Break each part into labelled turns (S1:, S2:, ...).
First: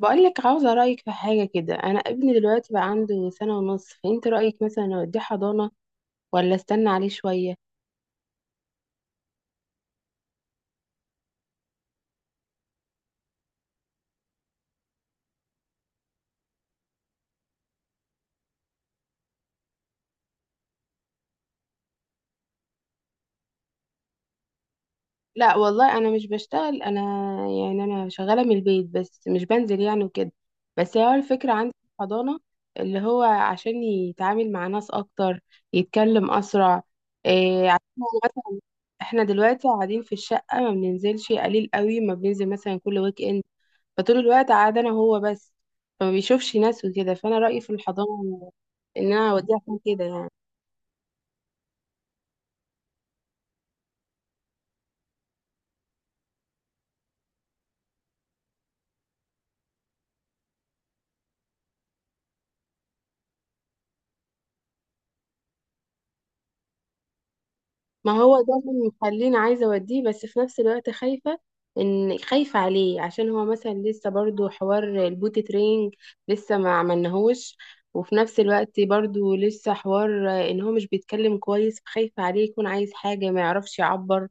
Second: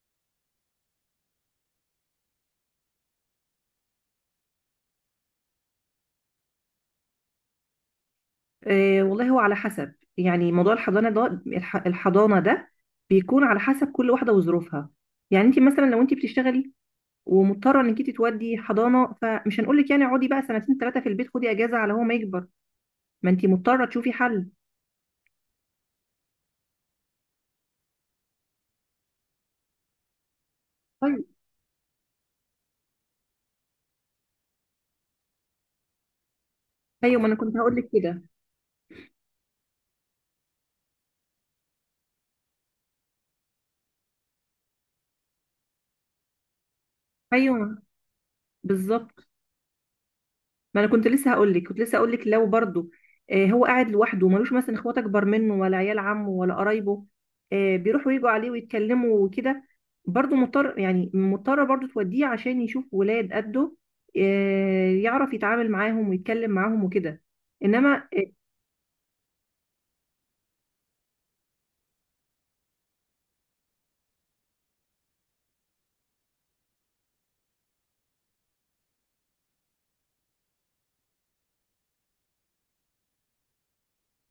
S1: بقولك عاوزة رأيك في حاجة كده. أنا ابني دلوقتي بقى عنده سنة ونص، فأنت رأيك مثلا أوديه حضانة ولا أستنى عليه شوية؟
S2: آه، والله هو على حسب. يعني موضوع الحضانه ده الحضانه ده بيكون على حسب كل واحده وظروفها. يعني انت مثلا لو انت بتشتغلي ومضطره انك انت تودي حضانه، فمش هنقول لك يعني اقعدي بقى سنتين ثلاثه في البيت، خدي اجازه على هو ما يكبر. ما انت مضطره تشوفي حل.
S1: لا والله أنا مش بشتغل أنا، يعني أنا شغالة من البيت بس مش بنزل يعني وكده. بس هو
S2: طيب.
S1: الفكرة عندي في الحضانة اللي هو عشان يتعامل مع ناس أكتر، يتكلم أسرع.
S2: ايوه، ما انا كنت
S1: إيه
S2: هقول
S1: عشان
S2: لك
S1: هو
S2: كده.
S1: مثلا إحنا دلوقتي قاعدين في الشقة ما بننزلش قليل قوي، ما بننزل مثلا كل ويك إند، فطول الوقت قاعد انا وهو بس، فما بيشوفش ناس وكده. فانا رأيي في
S2: ايوه،
S1: الحضانة ان
S2: بالظبط.
S1: انا اوديه عشان كده يعني.
S2: ما انا كنت لسه هقول لك لو برضه. هو قاعد لوحده وملوش مثلا اخوات اكبر منه ولا عيال عمه ولا قرايبه، بيروحوا يجوا عليه ويتكلموا وكده. برضه مضطر، يعني مضطره برضه توديه عشان يشوف ولاد قده، يعرف يتعامل معاهم ويتكلم معاهم وكده. انما
S1: ما هو ده اللي مخليني عايزة اوديه، بس في نفس الوقت خايفة ان خايفة عليه عشان هو مثلا لسه برضو حوار البوت ترينج لسه ما عملناهوش، وفي نفس الوقت برضو لسه حوار ان هو مش بيتكلم كويس، فخايفة عليه يكون عايز حاجة ما يعرفش يعبر،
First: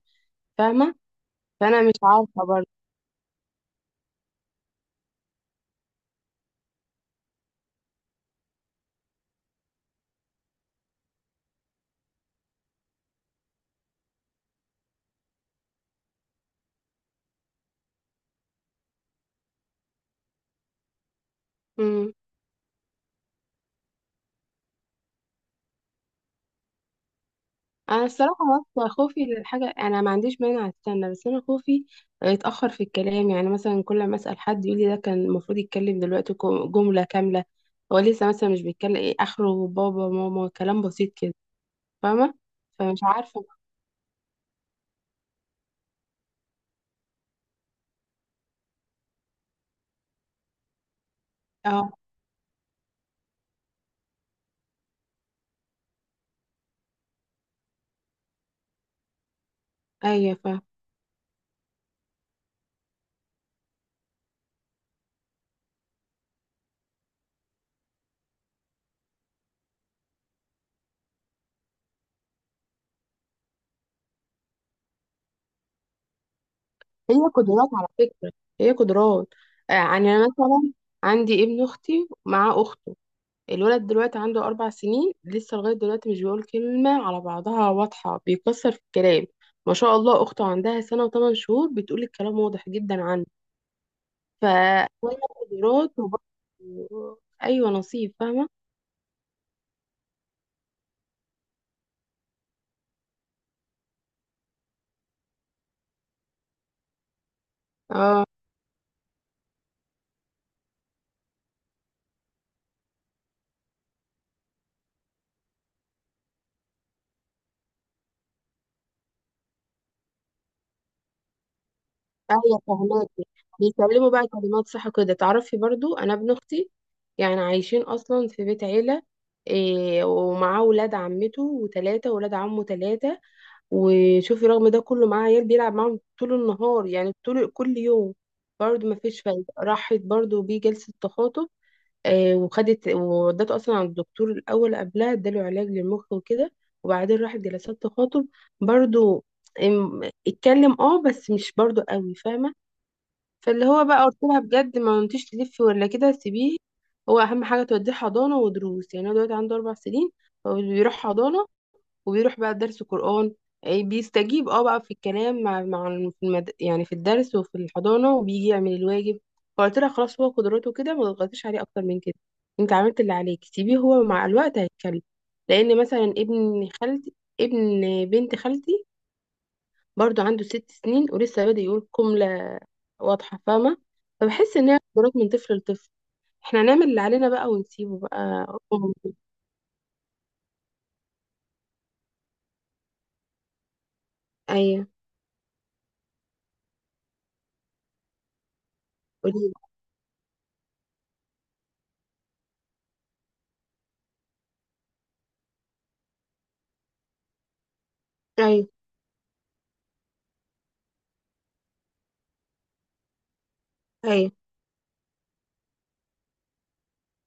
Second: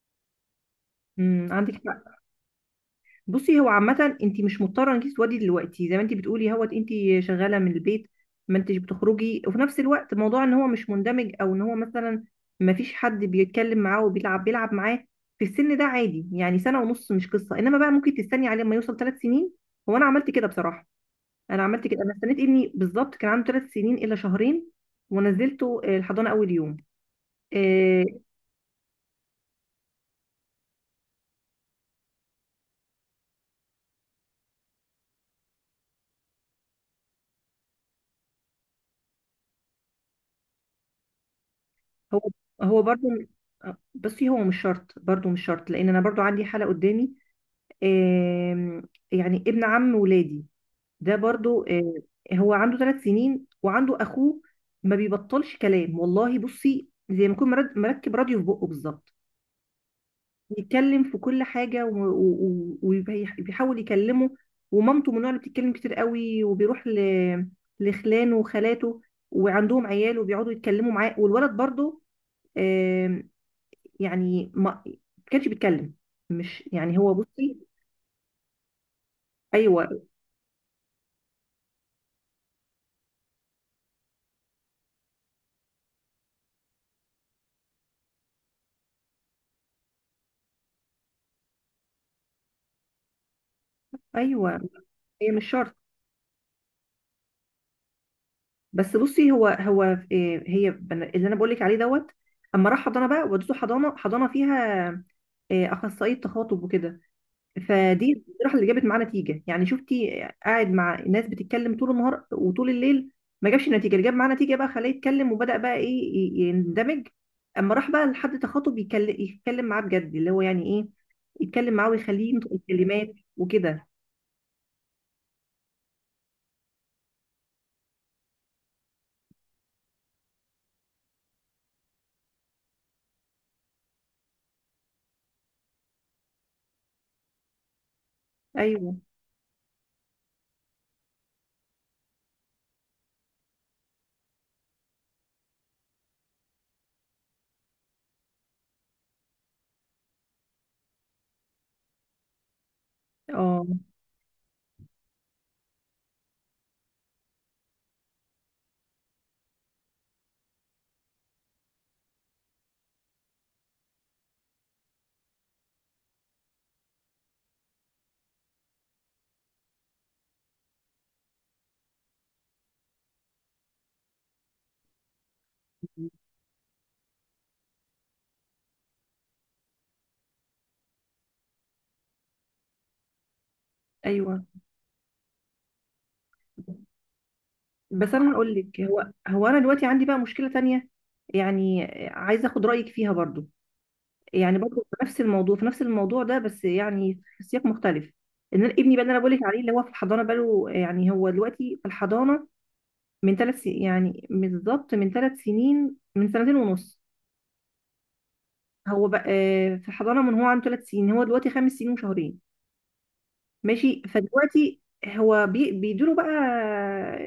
S1: فاهمة؟
S2: مم، عندك
S1: فانا مش
S2: حق.
S1: عارفة.
S2: بصي هو عامة انت مش مضطرة انك تسودي دلوقتي، زي ما انت بتقولي هوت انت شغالة من البيت، ما انتش بتخرجي. وفي نفس الوقت موضوع ان هو مش مندمج او ان هو مثلا ما فيش حد بيتكلم معاه وبيلعب بيلعب معاه، في السن ده عادي. يعني سنة ونص مش قصة، انما بقى ممكن تستني عليه لما يوصل 3 سنين. هو انا عملت كده بصراحة، انا عملت كده، انا
S1: برضو
S2: استنيت ابني بالظبط كان عنده 3 سنين الا شهرين ونزلته الحضانة اول يوم. آه،
S1: انا الصراحه بس خوفي للحاجه، انا ما عنديش مانع استنى، بس انا خوفي يتاخر في الكلام. يعني مثلا كل ما اسال حد يقول لي ده كان المفروض يتكلم دلوقتي جمله كامله. هو لسه مثلا مش بيتكلم، ايه اخره بابا ماما كلام بسيط كده.
S2: هو
S1: فاهمه؟
S2: هو
S1: فمش
S2: برضو.
S1: عارفه.
S2: بصي هو مش شرط، برضو مش شرط، لان انا برضو عندي حالة قدامي. آم، يعني ابن عم ولادي ده برضو،
S1: اه.
S2: هو عنده 3 سنين وعنده اخوه ما بيبطلش كلام والله. بصي زي ما يكون مركب راديو في بقه بالظبط،
S1: ايوه فاهمه.
S2: يتكلم في كل حاجه وبيحاول يكلمه. ومامته من النوع اللي بتتكلم كتير قوي، وبيروح لخلانه وخالاته وعندهم عيال وبيقعدوا يتكلموا معاه، والولد برضو آم، يعني ما كانش بيتكلم. مش يعني هو.
S1: هي
S2: بصي.
S1: قدرات على فكره، هي قدرات.
S2: ايوه.
S1: يعني انا مثلا عندي ابن اختي مع اخته، الولد دلوقتي عنده أربع سنين لسه، لغاية دلوقتي مش بيقول كلمة على بعضها واضحة، بيكسر في الكلام. ما شاء الله أخته عندها سنة وثمان شهور بتقول الكلام واضح جدا عنه.
S2: ايوه،
S1: فأولى
S2: هي مش شرط.
S1: قدرات، وبرضه أيوة نصيب، فاهمة؟
S2: بس بصي هو إيه، هي اللي انا بقول لك عليه دوت، اما راح حضانه بقى، ودته حضانه فيها إيه، اخصائيه تخاطب وكده، فدي
S1: اه،
S2: الصراحه اللي جابت معاه نتيجه. يعني شفتي، قاعد مع ناس بتتكلم طول النهار وطول الليل ما جابش نتيجه، اللي جاب معاه نتيجه بقى خلاه يتكلم وبدا بقى ايه يندمج. اما راح بقى لحد تخاطب يتكلم معاه بجد، اللي هو يعني ايه، يتكلم معاه ويخليه ينطق
S1: أيوة
S2: الكلمات
S1: فهماكي.
S2: وكده.
S1: بيتكلموا بقى كلمات صح كده؟ تعرفي برضو أنا ابن أختي يعني عايشين أصلا في بيت عيلة، إيه ومعاه ولاد عمته وتلاتة ولاد عمه تلاتة. وشوفي رغم ده كله معاه عيال بيلعب معاهم طول النهار، يعني طول كل يوم، برضه
S2: ايوه.
S1: ما فيش فايدة. راحت برضه بيه جلسة تخاطب، آه، وخدت وودته أصلا عند الدكتور الأول قبلها، اداله علاج للمخ وكده، وبعدين راحت جلسات تخاطب. برضه اتكلم اه بس مش برضه قوي، فاهمة؟
S2: اه.
S1: فاللي هو بقى قلت لها بجد ما انتيش تلفي ولا كده، سيبيه. هو أهم حاجة توديه حضانة ودروس، يعني هو دلوقتي عنده أربع سنين، فبيروح حضانة وبيروح بقى درس قرآن. إيه، بيستجيب اه بقى في الكلام مع يعني في الدرس وفي الحضانة وبيجي يعمل الواجب. فقلت لها خلاص هو قدراته كده، ما تضغطيش عليه اكتر من كده. انت عملت اللي عليك سيبيه، هو مع الوقت هيتكلم. لان مثلا ابن خالتي، ابن بنت خالتي، برضو عنده ست سنين ولسه بادئ يقول جملة واضحة، فاهمة؟
S2: ايوه.
S1: فبحس ان هي قدرات من طفل لطفل، احنا نعمل اللي علينا بقى ونسيبه
S2: بس انا
S1: بقى.
S2: هقول لك هو انا دلوقتي عندي بقى مشكله تانية، يعني عايزه اخد رايك فيها برضو. يعني برضو
S1: ايوه
S2: في نفس الموضوع ده، بس يعني في سياق مختلف. ان أنا ابني بقى اللي انا بقول لك
S1: قوليلي.
S2: عليه، اللي هو في الحضانه بقى له، يعني هو دلوقتي في الحضانه من ثلاث يعني، بالظبط من 3 سنين، من سنتين ونص.
S1: ايوه،
S2: هو بقى في الحضانه من هو عنده 3 سنين، هو دلوقتي 5 سنين وشهرين، ماشي.
S1: ايوه،
S2: فدلوقتي هو بيدوله بقى،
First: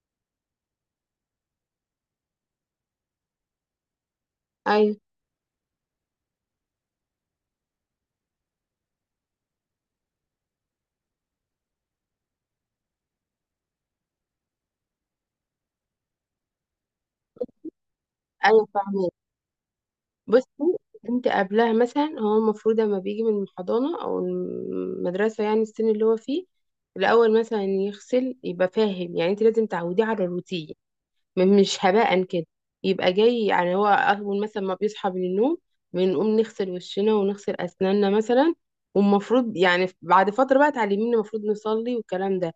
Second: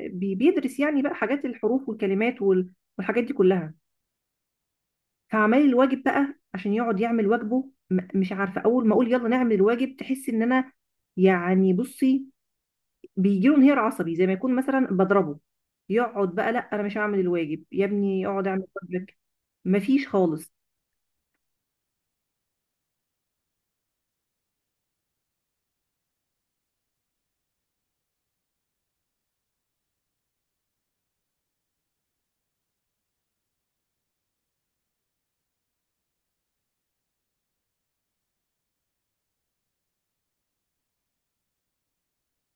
S2: بيدرس يعني بقى حاجات الحروف والكلمات والحاجات دي كلها.
S1: ايوه،
S2: فعمال الواجب بقى عشان يقعد يعمل واجبه، مش عارفه، اول ما اقول يلا نعمل الواجب تحس ان انا، يعني بصي، بيجيله انهيار عصبي زي ما يكون مثلا بضربه. يقعد بقى، لا انا مش هعمل الواجب يا ابني اقعد
S1: ايوه،
S2: اعمل
S1: فاهمة.
S2: واجبك، مفيش
S1: بصي
S2: خالص.
S1: انت قبلها مثلا هو المفروض لما بيجي من الحضانة او المدرسة يعني السن اللي هو فيه الاول مثلا يغسل، يبقى فاهم. يعني انت لازم تعوديه على الروتين، مش هباء كده. يبقى جاي يعني هو أول مثلا ما بيصحى من النوم بنقوم نغسل وشنا ونغسل أسناننا مثلا، والمفروض يعني بعد فترة بقى تعلميني المفروض نصلي والكلام ده.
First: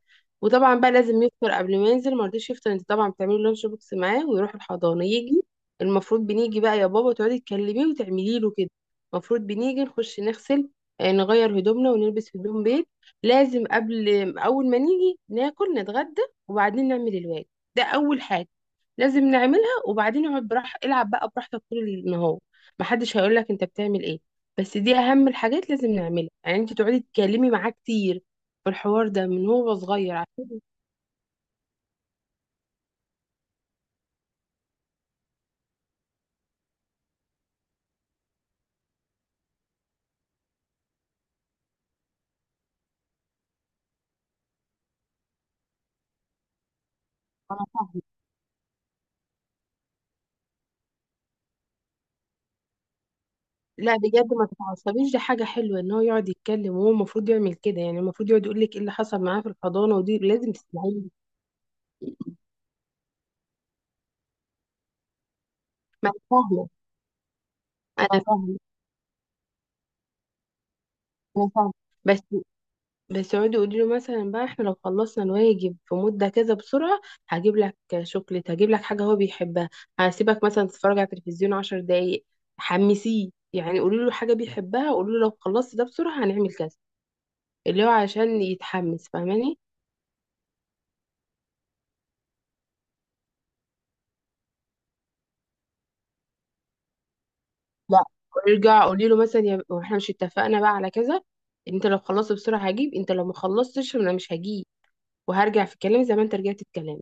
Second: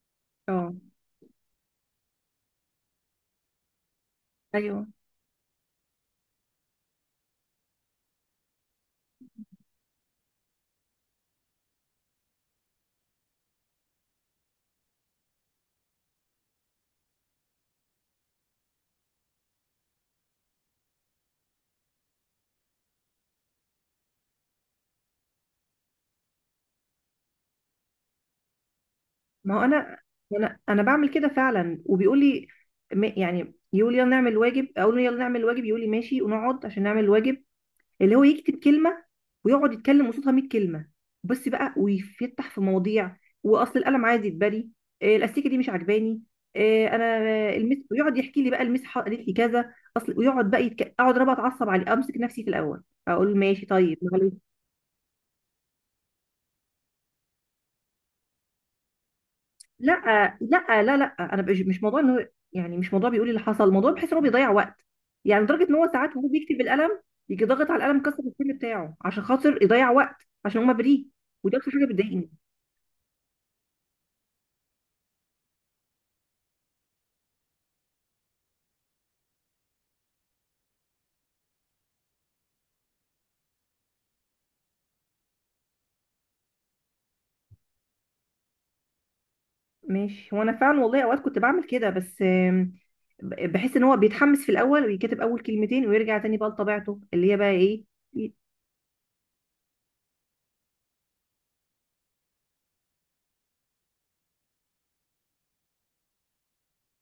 S2: اه.
S1: وطبعا بقى لازم يفطر قبل ما ينزل، ما رضيش يفطر انت طبعا بتعملي لانش بوكس معاه ويروح
S2: ايوه.
S1: الحضانة. يجي المفروض بنيجي بقى يا بابا تقعدي تكلميه وتعملي له كده. المفروض بنيجي نخش نغسل، نغير هدومنا ونلبس هدوم بيت. لازم قبل أول ما نيجي ناكل نتغدى وبعدين نعمل الواجب. ده أول حاجة لازم نعملها، وبعدين اقعد براح العب بقى براحتك طول النهار، محدش هيقول لك انت بتعمل ايه. بس دي اهم الحاجات لازم نعملها، يعني انت تقعدي تتكلمي معاه كتير في الحوار ده من
S2: ما هو
S1: هو
S2: انا
S1: صغير عشان.
S2: انا انا بعمل كده فعلا وبيقول لي، يعني يقول يلا نعمل الواجب، اقول له يلا نعمل الواجب، يقول لي ماشي، ونقعد عشان نعمل الواجب، اللي هو يكتب كلمه ويقعد يتكلم قصادها 100 كلمه بس بقى، ويفتح في مواضيع، واصل القلم عايز يتبري، إيه الاستيكه دي مش عجباني، إيه، انا
S1: انا
S2: المس،
S1: فاهمه.
S2: ويقعد يحكي لي بقى المس قالت لي كذا، اصل ويقعد بقى اقعد انا بقى اتعصب عليه، امسك نفسي في الاول، اقول ماشي
S1: لا
S2: طيب معلش.
S1: بجد ما تتعصبيش، دي حاجه حلوه ان هو يقعد يتكلم، وهو المفروض يعمل كده. يعني المفروض يقعد يقول لك ايه اللي حصل معاه في
S2: لا
S1: الحضانه، ودي لازم
S2: لا لا
S1: تسمعيه.
S2: لا. انا مش موضوع انه، يعني مش موضوع بيقول لي اللي حصل، الموضوع بحس ان هو بيضيع وقت. يعني لدرجه ان هو
S1: ما انا
S2: ساعات وهو بيكتب
S1: فاهمه،
S2: بالقلم يجي ضاغط على القلم
S1: انا
S2: كسر الفيلم
S1: فاهمه،
S2: بتاعه عشان خاطر يضيع وقت، عشان هو بريء.
S1: انا
S2: وده اكتر
S1: فاهمه.
S2: حاجه
S1: بس
S2: بتضايقني.
S1: بس يقعدوا يقولوا له مثلا بقى احنا لو خلصنا الواجب في مدة كذا بسرعة هجيب لك شوكليت، هجيب لك حاجة هو بيحبها، هسيبك مثلا تتفرج على التلفزيون عشر دقايق. حمسيه يعني، قولوا له حاجة بيحبها، قولوا له لو خلصت ده بسرعة هنعمل كذا، اللي هو عشان يتحمس، فاهماني؟
S2: ماشي، وانا فعلا والله اوقات كنت بعمل كده، بس بحس ان هو بيتحمس في الاول ويكتب اول كلمتين ويرجع تاني بقى لطبيعته اللي هي بقى ايه
S1: لا
S2: ي-
S1: ويرجع قولي له مثلا يا واحنا مش اتفقنا بقى على كذا، انت لو خلصت بسرعة هجيب، انت لو ما خلصتش انا مش هجيب، وهرجع في كلامي زي ما انت رجعت في كلامك.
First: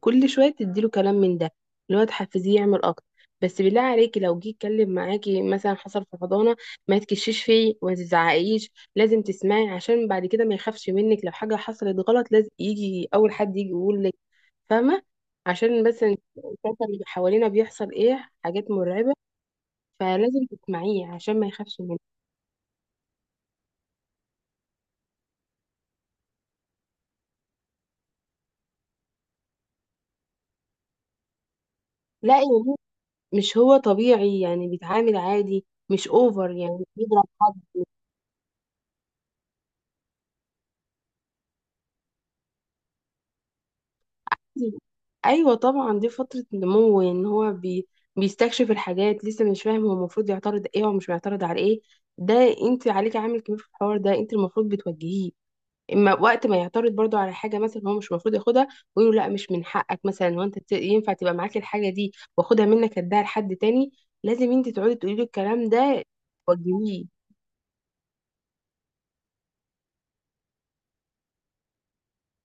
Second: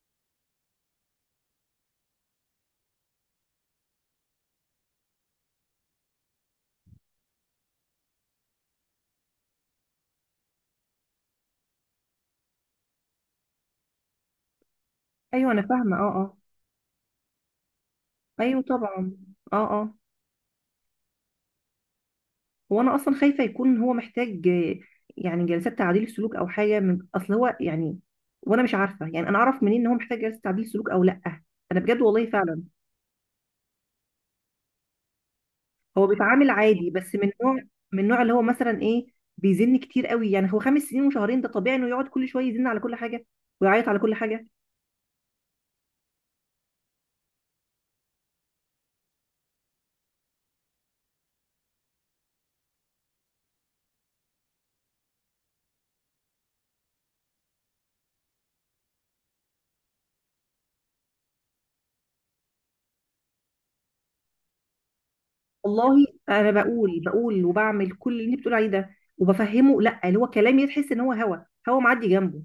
S1: كل شويه تديله كلام من ده اللي هو تحفزيه يعمل اكتر. بس بالله عليكي لو جه يتكلم معاكي مثلا حصل في حضانه، ما تكشيش فيه وما تزعقيش، لازم تسمعي عشان بعد كده ما يخافش منك. لو حاجه حصلت غلط لازم يجي اول حد يجي يقول لك، فاهمه؟
S2: ايوه انا
S1: عشان
S2: فاهمه. اه.
S1: بس
S2: اه.
S1: الفترة اللي حوالينا بيحصل ايه
S2: ايوه
S1: حاجات مرعبه،
S2: طبعا. اه. اه.
S1: فلازم تسمعيه عشان ما يخافش منك.
S2: هو انا اصلا خايفه يكون هو محتاج يعني جلسات تعديل سلوك او حاجه من اصل هو يعني، وانا مش عارفه يعني انا اعرف منين ان هو محتاج جلسه تعديل سلوك او لا. انا بجد والله
S1: لا
S2: فعلا.
S1: يعني مش هو طبيعي يعني، بيتعامل عادي
S2: هو
S1: مش
S2: بيتعامل
S1: اوفر، يعني
S2: عادي بس
S1: بيضرب
S2: من نوع،
S1: حد.
S2: من نوع اللي هو مثلا ايه، بيزن كتير قوي. يعني هو 5 سنين وشهرين ده طبيعي انه يقعد كل شويه يزن على كل حاجه ويعيط على كل حاجه.
S1: ايوه طبعا دي فتره نمو ان هو بيستكشف الحاجات، لسه مش فاهم هو المفروض يعترض ايه ومش بيعترض على ايه ده. انت عليك عامل كبير في الحوار ده، انت المفروض بتوجهيه. اما وقت ما يعترض برضو على حاجه مثلا هو مش المفروض ياخدها، ويقول له لا مش من حقك مثلا، هو ينفع تبقى معاك الحاجه دي، واخدها منك اديها لحد تاني. لازم انت تقعدي تقولي له الكلام ده،
S2: والله انا بقول
S1: توجهيه.
S2: بقول وبعمل كل اللي انت بتقول عليه ده، وبفهمه. لا، اللي هو كلامي تحس ان هو هوا معدي جنبه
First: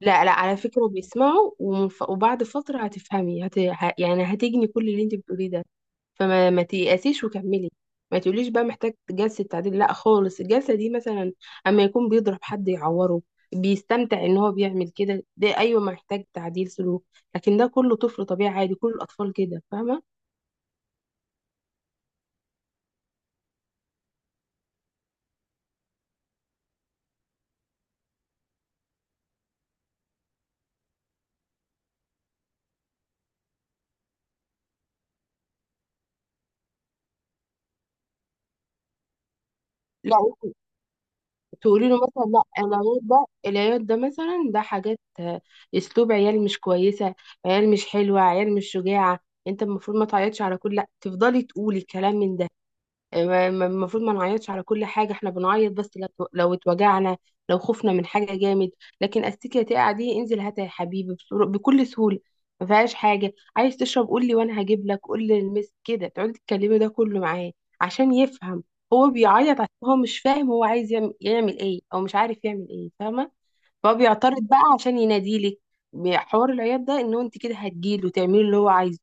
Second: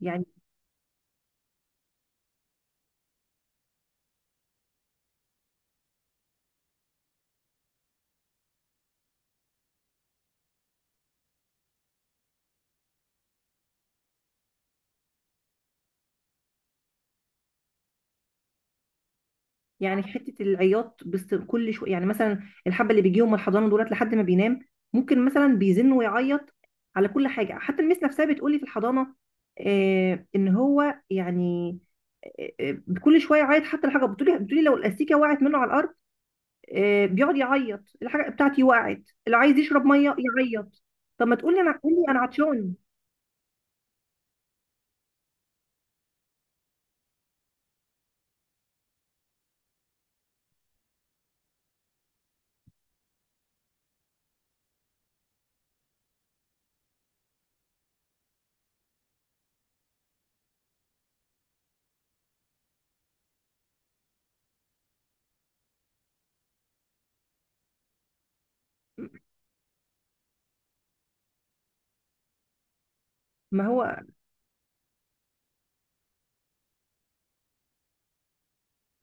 S1: لا
S2: يعني.
S1: لا، على فكرة بيسمعوا، وبعد فترة هتفهمي، يعني هتجني كل اللي انت بتقوليه ده. فما ما تيأسيش وكملي. ما تقوليش بقى محتاج جلسة تعديل، لا خالص. الجلسة دي مثلا اما يكون بيضرب حد يعوره، بيستمتع ان هو بيعمل كده، ده ايوه محتاج تعديل سلوك. لكن ده كله طفل طبيعي عادي، كل الاطفال كده، فاهمة؟
S2: حته العياط بس كل شويه، يعني مثلا الحبه اللي بيجيهم من الحضانه دولت لحد ما بينام، ممكن مثلا بيزن ويعيط على كل حاجه. حتى المس نفسها بتقولي في الحضانه ان هو يعني، كل شويه يعيط. حتى الحاجه بتقولي لو الاستيكه وقعت منه على الارض، بيقعد يعيط الحاجه بتاعتي وقعت، اللي عايز يشرب ميه
S1: لا،
S2: يعيط. طب ما تقولي، انا
S1: تقولي
S2: قولي
S1: له
S2: انا
S1: مثلا لا
S2: عطشان.
S1: العياط ده، العياط ده مثلا ده حاجات اسلوب عيال مش كويسه، عيال مش حلوه، عيال مش شجاعه. انت المفروض ما تعيطش على كل، لا تفضلي تقولي كلام من ده. المفروض ما نعيطش على كل حاجة، احنا بنعيط بس لو اتوجعنا، لو خفنا من حاجة جامد. لكن استيكية تقع دي انزل هاتها يا حبيبي بكل سهولة، ما فيهاش حاجة. عايز تشرب قول لي وانا هجيب لك، قول لي المس كده، تقعدي تتكلمي ده كله معاه عشان يفهم. هو بيعيط عشان هو مش فاهم هو عايز يعمل ايه او مش عارف يعمل ايه، فاهمة؟
S2: ما
S1: فهو
S2: هو
S1: بيعترض بقى عشان يناديلك، حوار العياط ده ان هو انت كده هتجيله تعملي اللي هو عايزه.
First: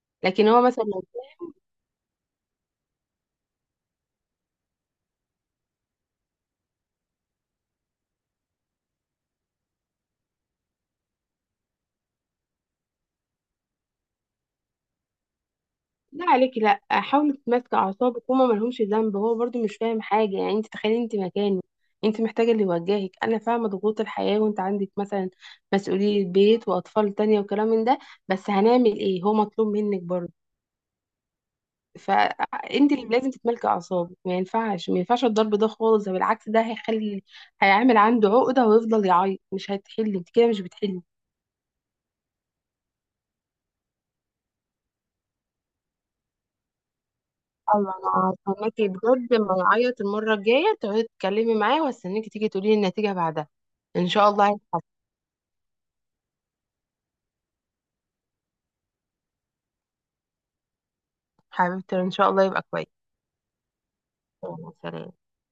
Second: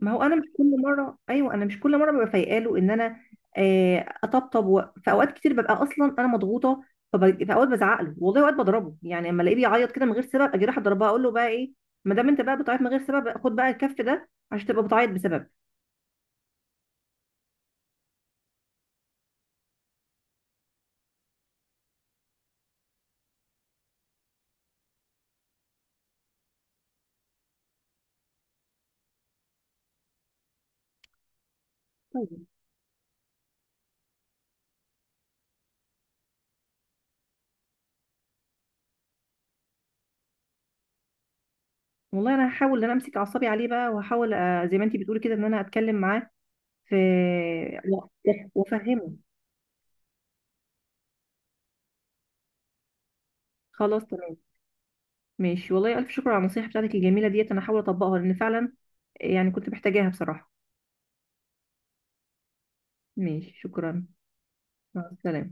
S2: ما هو انا مش
S1: لكن هو
S2: كل
S1: مثلا
S2: مره، ايوه انا مش كل مره ببقى فايقه له ان انا اطبطب في اوقات كتير ببقى اصلا انا مضغوطه. في اوقات بزعق له، والله اوقات بضربه يعني، اما الاقيه بيعيط كده من غير سبب اجي رايح اضربها، اقول له بقى ايه، ما دام انت بقى بتعيط من غير سبب خد بقى الكف ده عشان تبقى بتعيط بسبب.
S1: لا عليكي، لا حاولي تتماسكي اعصابك، هما ملهمش ذنب، هو برضو مش فاهم حاجه. يعني انت تخيلي انت مكانه، انت محتاجه اللي يوجهك. انا فاهمه ضغوط الحياه، وانت عندك مثلا مسؤوليه بيت واطفال تانية وكلام من ده. بس هنعمل ايه، هو مطلوب منك برضو، فانت اللي لازم تتملكي اعصابك. ما ينفعش، ما ينفعش الضرب ده خالص، ده بالعكس ده هيعمل عنده عقده ويفضل يعيط، مش هتحل انت كده، مش بتحلي.
S2: والله انا هحاول ان انا امسك اعصابي عليه بقى، وهحاول زي ما انتي بتقولي كده ان انا اتكلم معاه في،
S1: اما انا هستناكي
S2: وافهمه.
S1: بجد، لما نعيط المره الجايه تقعدي تتكلمي معايا، واستناكي تيجي تقولي لي النتيجه بعدها.
S2: خلاص
S1: ان شاء
S2: تمام.
S1: الله هيتحسن.
S2: ماشي، والله الف شكر على النصيحه بتاعتك الجميله ديت، انا هحاول اطبقها لان فعلا يعني كنت محتاجاها بصراحه.
S1: حبيبتي ان شاء الله يبقى كويس.
S2: ماشي شكرا.
S1: يلا،
S2: مع
S1: سلام.
S2: السلامه.